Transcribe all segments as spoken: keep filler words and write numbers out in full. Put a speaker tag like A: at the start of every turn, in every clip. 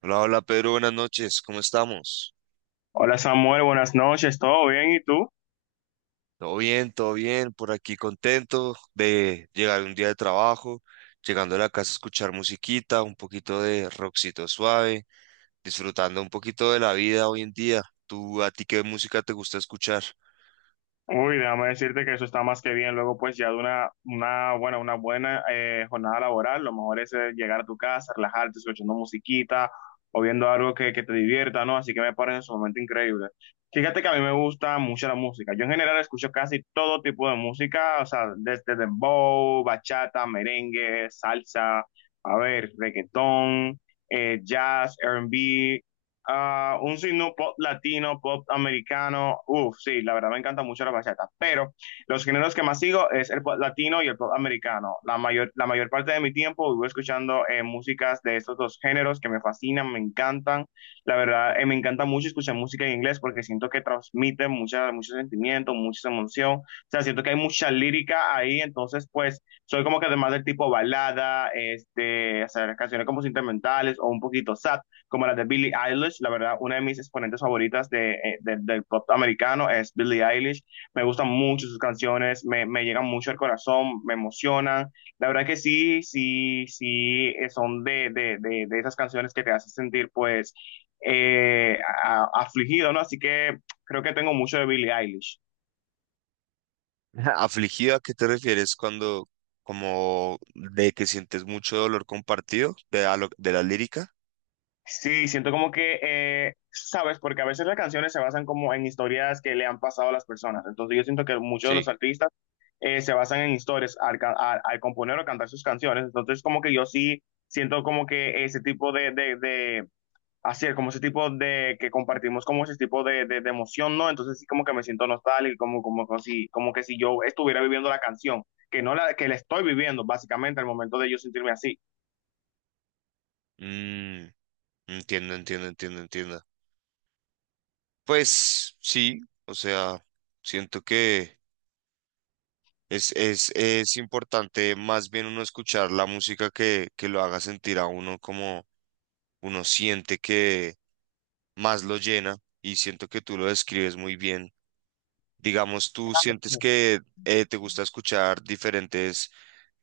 A: Hola, hola Pedro, buenas noches, ¿cómo estamos?
B: Hola Samuel, buenas noches, ¿todo bien? ¿Y tú?
A: Todo bien, todo bien, por aquí contento de llegar un día de trabajo, llegando a la casa a escuchar musiquita, un poquito de rockcito suave, disfrutando un poquito de la vida hoy en día. ¿Tú a ti qué música te gusta escuchar?
B: Uy, déjame decirte que eso está más que bien. Luego, pues ya de una, una buena, una buena eh, jornada laboral, lo mejor es eh, llegar a tu casa, relajarte, escuchando musiquita o viendo algo que, que te divierta, ¿no? Así que me parece sumamente increíble. Fíjate que a mí me gusta mucho la música. Yo en general escucho casi todo tipo de música, o sea, desde dembow, bachata, merengue, salsa, a ver, reggaetón, eh, jazz, R and B. Ah, un signo pop latino, pop americano. Uf, sí, la verdad me encanta mucho la bachata. Pero los géneros que más sigo es el pop latino y el pop americano. La mayor, la mayor parte de mi tiempo vivo escuchando eh, músicas de estos dos géneros que me fascinan, me encantan. La verdad, eh, me encanta mucho escuchar música en inglés porque siento que transmite mucha, mucho sentimiento, mucha emoción. O sea, siento que hay mucha lírica ahí. Entonces, pues, soy como que además del tipo balada, este, hacer canciones como sentimentales o un poquito sad como las de Billie Eilish. La verdad, una de mis exponentes favoritas de, eh, de- del pop americano es Billie Eilish. Me gustan mucho sus canciones, me, me llegan mucho al corazón, me emocionan. La verdad que sí, sí, sí, eh, son de, de, de, de esas canciones que te hacen sentir pues eh, a- afligido, ¿no? Así que creo que tengo mucho de Billie Eilish.
A: ¿Afligida? ¿A qué te refieres cuando como de que sientes mucho dolor compartido de, a lo- de la lírica?
B: Sí, siento como que, eh, sabes, porque a veces las canciones se basan como en historias que le han pasado a las personas. Entonces yo siento que muchos de los
A: Sí.
B: artistas eh, se basan en historias al, ca- al- al componer o cantar sus canciones. Entonces como que yo sí siento como que ese tipo de, de, de hacer, como ese tipo de, que compartimos como ese tipo de, de, de emoción, ¿no? Entonces sí como que me siento nostálgico, como, como, como si, como que si yo estuviera viviendo la canción, que no la, que la estoy viviendo básicamente al momento de yo sentirme así.
A: Mm, entiendo, entiendo, entiendo, entiendo. Pues sí, o sea, siento que es, es, es importante más bien uno escuchar la música que, que lo haga sentir a uno como uno siente que más lo llena, y siento que tú lo describes muy bien. Digamos, tú sientes que eh, te gusta escuchar diferentes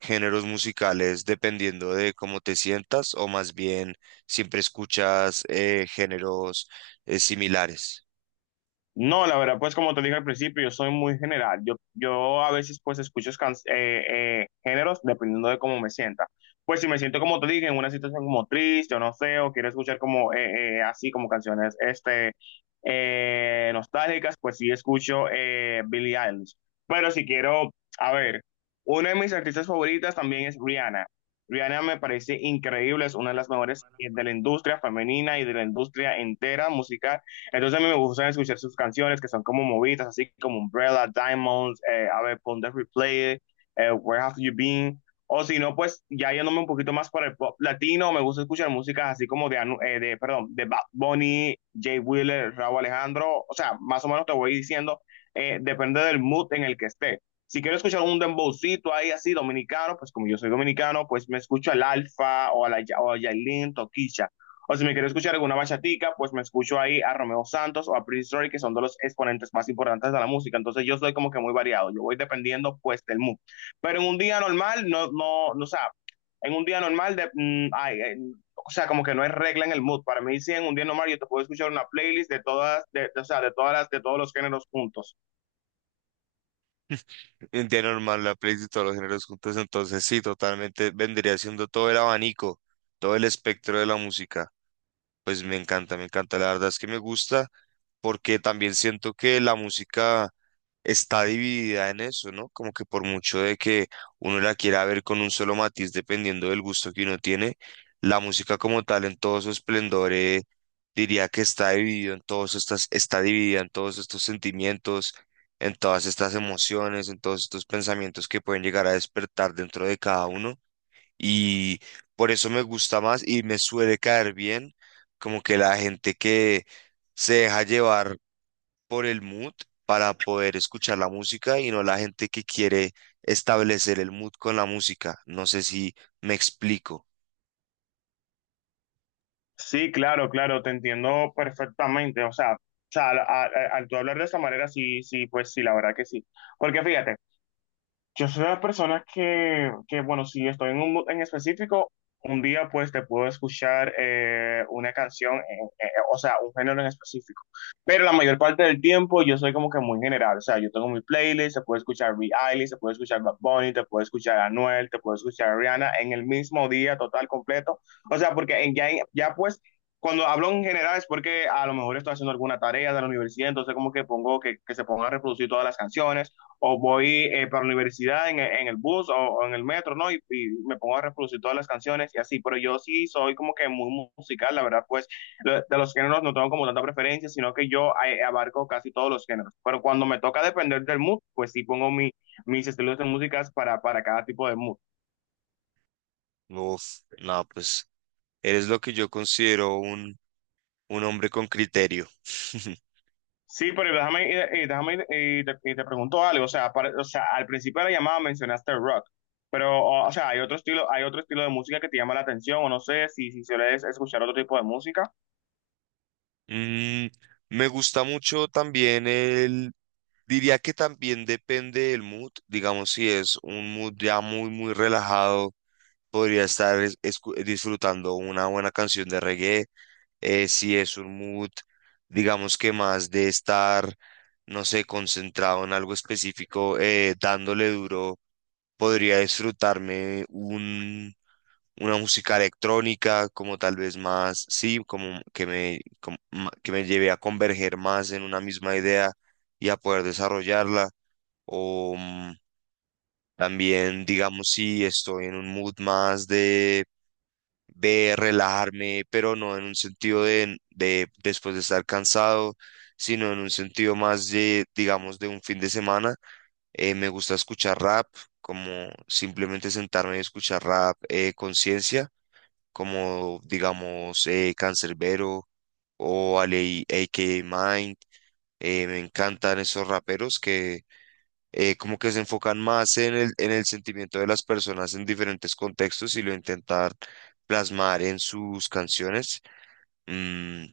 A: géneros musicales dependiendo de cómo te sientas, o más bien siempre escuchas eh, géneros eh, similares.
B: No, la verdad, pues como te dije al principio, yo soy muy general. Yo, yo a veces pues escucho can- eh, eh, géneros dependiendo de cómo me sienta. Pues si me siento como te dije, en una situación como triste o no sé, o quiero escuchar como eh, eh, así como canciones este, eh, nostálgicas, pues sí escucho eh, Billie Eilish. Pero si quiero, a ver, una de mis artistas favoritas también es Rihanna. Rihanna me parece increíble, es una de las mejores eh, de la industria femenina y de la industria entera musical. Entonces a mí me gusta escuchar sus canciones que son como movidas, así como Umbrella, Diamonds, eh, a ver, Pon Replay, eh, Where Have You Been? O si no, pues ya yéndome un poquito más para el pop latino, me gusta escuchar músicas así como de, Anu- eh, de perdón, de Bad Bunny, Jay Wheeler, Raúl Alejandro, o sea, más o menos te voy diciendo, eh, depende del mood en el que esté. Si quiero escuchar un dembowcito ahí así dominicano, pues como yo soy dominicano, pues me escucho al Alfa o a la Ya- o a Yailin, Toquicha. O si me quiero escuchar alguna bachatica, pues me escucho ahí a Romeo Santos o a Prince Roy, que son de los exponentes más importantes de la música. Entonces yo soy como que muy variado, yo voy dependiendo pues del mood. Pero en un día normal, no, no, no, o sea, en un día normal, de, mm, ay, eh, o sea, como que no hay regla en el mood. Para mí, sí, en un día normal yo te puedo escuchar una playlist de todas, de, de- o sea, de todas las, de todos los géneros juntos.
A: India normal, la playlist de todos los géneros juntos, entonces sí, totalmente vendría siendo todo el abanico, todo el espectro de la música. Pues me encanta, me encanta, la verdad es que me gusta porque también siento que la música está dividida en eso, ¿no? Como que por mucho de que uno la quiera ver con un solo matiz, dependiendo del gusto que uno tiene, la música como tal en todo su esplendor, eh, diría que está dividido en todos estas, está dividida en todos estos sentimientos, en todas estas emociones, en todos estos pensamientos que pueden llegar a despertar dentro de cada uno. Y por eso me gusta más y me suele caer bien, como que la gente que se deja llevar por el mood para poder escuchar la música, y no la gente que quiere establecer el mood con la música. No sé si me explico.
B: Sí, claro, claro, te entiendo perfectamente. O sea, o sea, al, al- al tú hablar de esa manera, sí, sí, pues sí, la verdad que sí. Porque fíjate, yo soy una persona que, que, bueno, si estoy en un mood en específico, un día pues te puedo escuchar eh, una canción, en- eh, o sea, un género en específico. Pero la mayor parte del tiempo yo soy como que muy general, o sea, yo tengo mi playlist, se puede escuchar Billie Eilish, se puede escuchar Bad Bunny, te puede escuchar Anuel, te puede escuchar Rihanna en el mismo día total, completo. O sea, porque en, ya, ya pues... Cuando hablo en general es porque a lo mejor estoy haciendo alguna tarea de la universidad, entonces como que pongo que, que se ponga a reproducir todas las canciones o voy eh, para la universidad en, en el bus o, o, en el metro, ¿no? Y, y, me pongo a reproducir todas las canciones y así, pero yo sí soy como que muy musical, la verdad, pues lo- de los géneros no tengo como tanta preferencia, sino que yo eh, abarco casi todos los géneros, pero cuando me toca depender del mood, pues sí pongo mi, mis estilos de músicas para, para cada tipo de mood.
A: Uf, no, pues eres lo que yo considero un, un hombre con criterio.
B: Sí, pero déjame, eh, eh, déjame eh, te, eh, te pregunto algo. O sea, para- o sea, al principio de la llamada mencionaste el rock, pero o, o sea, hay otro estilo, hay otro estilo de música que te llama la atención, o no sé si, si sueles escuchar otro tipo de música.
A: Mm, me gusta mucho también el... Diría que también depende del mood. Digamos, si es un mood ya muy, muy relajado, podría estar es- escu- disfrutando una buena canción de reggae. Eh, si es un mood, digamos, que más de estar, no sé, concentrado en algo específico, eh, dándole duro, podría disfrutarme un, una música electrónica, como tal vez más, sí, como que me, como ma- que me lleve a converger más en una misma idea y a poder desarrollarla, o mm, también, digamos, si estoy en un mood más de de relajarme, pero no en un sentido de, de después de estar cansado, sino en un sentido más de, digamos, de un fin de semana. Eh, me gusta escuchar rap, como simplemente sentarme y escuchar rap eh, conciencia, como, digamos, eh, Canserbero o Ale- A K Mind. Eh, me encantan esos raperos que eh, como que se enfocan más en el, en el sentimiento de las personas en diferentes contextos y lo intentar plasmar en sus canciones. Mm,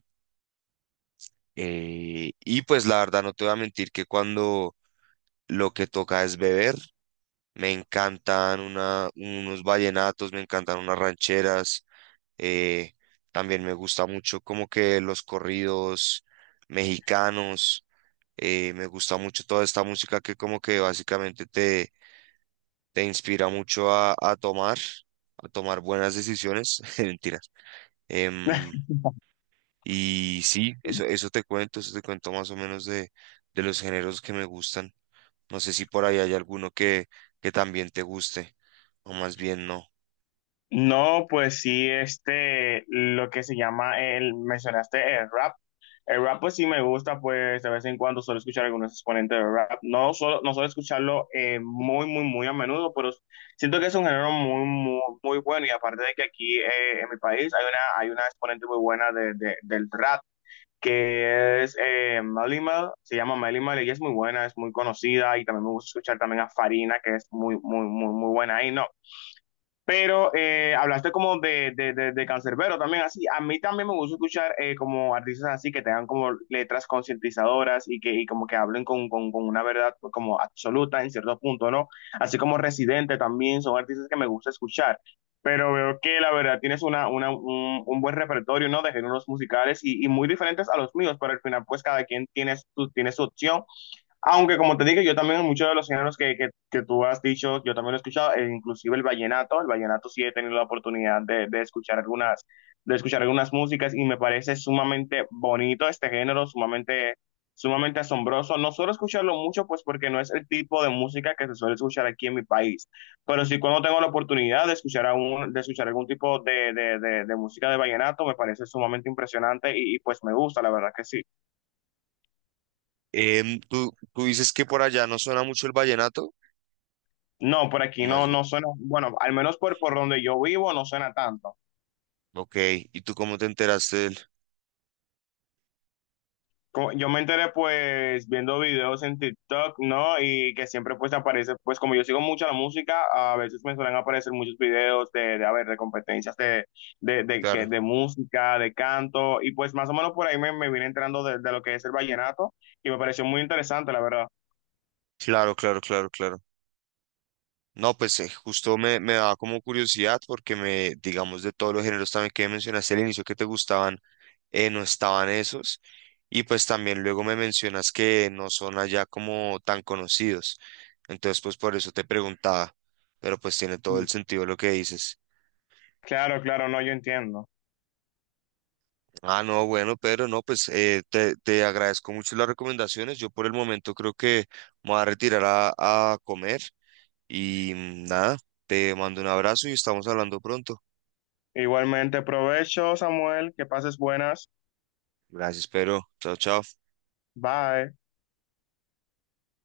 A: eh, y pues la verdad no te voy a mentir que cuando lo que toca es beber, me encantan una, unos vallenatos, me encantan unas rancheras, eh, también me gusta mucho como que los corridos mexicanos. Eh, me gusta mucho toda esta música que como que básicamente te, te inspira mucho a, a tomar, a tomar buenas decisiones. Mentiras. Em, y sí, eso, eso te cuento, eso te cuento más o menos de, de los géneros que me gustan. No sé si por ahí hay alguno que, que también te guste, o más bien no.
B: No, pues sí, este, lo que se llama el, mencionaste el rap. El rap, pues sí me gusta, pues de vez en cuando suelo escuchar algunos exponentes de rap. No solo, no suelo escucharlo eh, muy, muy, muy a menudo, pero siento que es un género muy, muy, muy bueno. Y aparte de que aquí eh, en mi país hay una, hay una exponente muy buena de, de- del rap, que es eh, Malimal, se llama Malimal, y ella es muy buena, es muy conocida. Y también me gusta escuchar también a Farina, que es muy, muy, muy, muy buena ahí, ¿no? Pero eh, hablaste como de, de, de, de cancerbero también, así. A mí también me gusta escuchar eh, como artistas así que tengan como letras concientizadoras y que y como que hablen con, con, con una verdad pues, como absoluta en cierto punto, ¿no? Así como Residente también son artistas que me gusta escuchar. Pero veo que la verdad tienes una, una, un, un buen repertorio, ¿no? De géneros musicales y, y muy diferentes a los míos, pero al final pues cada quien tiene su, tiene su opción aunque como te dije, yo también muchos de los géneros que, que, que tú has dicho, yo también lo he escuchado, e inclusive el vallenato, el vallenato sí he tenido la oportunidad de, de escuchar algunas, de escuchar algunas músicas y me parece sumamente bonito este género, sumamente, sumamente asombroso. No suelo escucharlo mucho, pues porque no es el tipo de música que se suele escuchar aquí en mi país, pero sí cuando tengo la oportunidad de escuchar, a un- de escuchar algún tipo de, de, de, de música de vallenato, me parece sumamente impresionante y, y pues me gusta, la verdad que sí.
A: Em, ¿tú, tú dices que por allá no suena mucho el vallenato?
B: No, por
A: O
B: aquí no,
A: más bien,
B: no suena, bueno, al menos por, por donde yo vivo no suena tanto.
A: ok, ¿y tú cómo te enteraste del?
B: Co- Yo me enteré pues viendo videos en TikTok, ¿no? Y que siempre pues aparece, pues como yo sigo mucho la música, a veces me suelen aparecer muchos videos de, de a ver, de competencias de, de, de,
A: Claro,
B: que- de música, de canto, y pues más o menos por ahí me, me vine entrando de, de lo que es el vallenato y me pareció muy interesante, la verdad.
A: claro, claro, claro, claro. No, pues eh, justo me, me daba como curiosidad porque me, digamos, de todos los géneros también que mencionaste al inicio que te gustaban, eh, no estaban esos. Y pues también luego me mencionas que no son allá como tan conocidos. Entonces, pues por eso te preguntaba. Pero pues tiene todo el sentido lo que dices.
B: Claro, claro, no, yo entiendo.
A: Ah, no, bueno, Pedro, no, pues eh, te, te agradezco mucho las recomendaciones. Yo por el momento creo que me voy a retirar a, a comer. Y mm, nada, te mando un abrazo y estamos hablando pronto.
B: Igualmente, provecho, Samuel, que pases buenas.
A: Gracias, Pedro. Chao, chao.
B: Bye.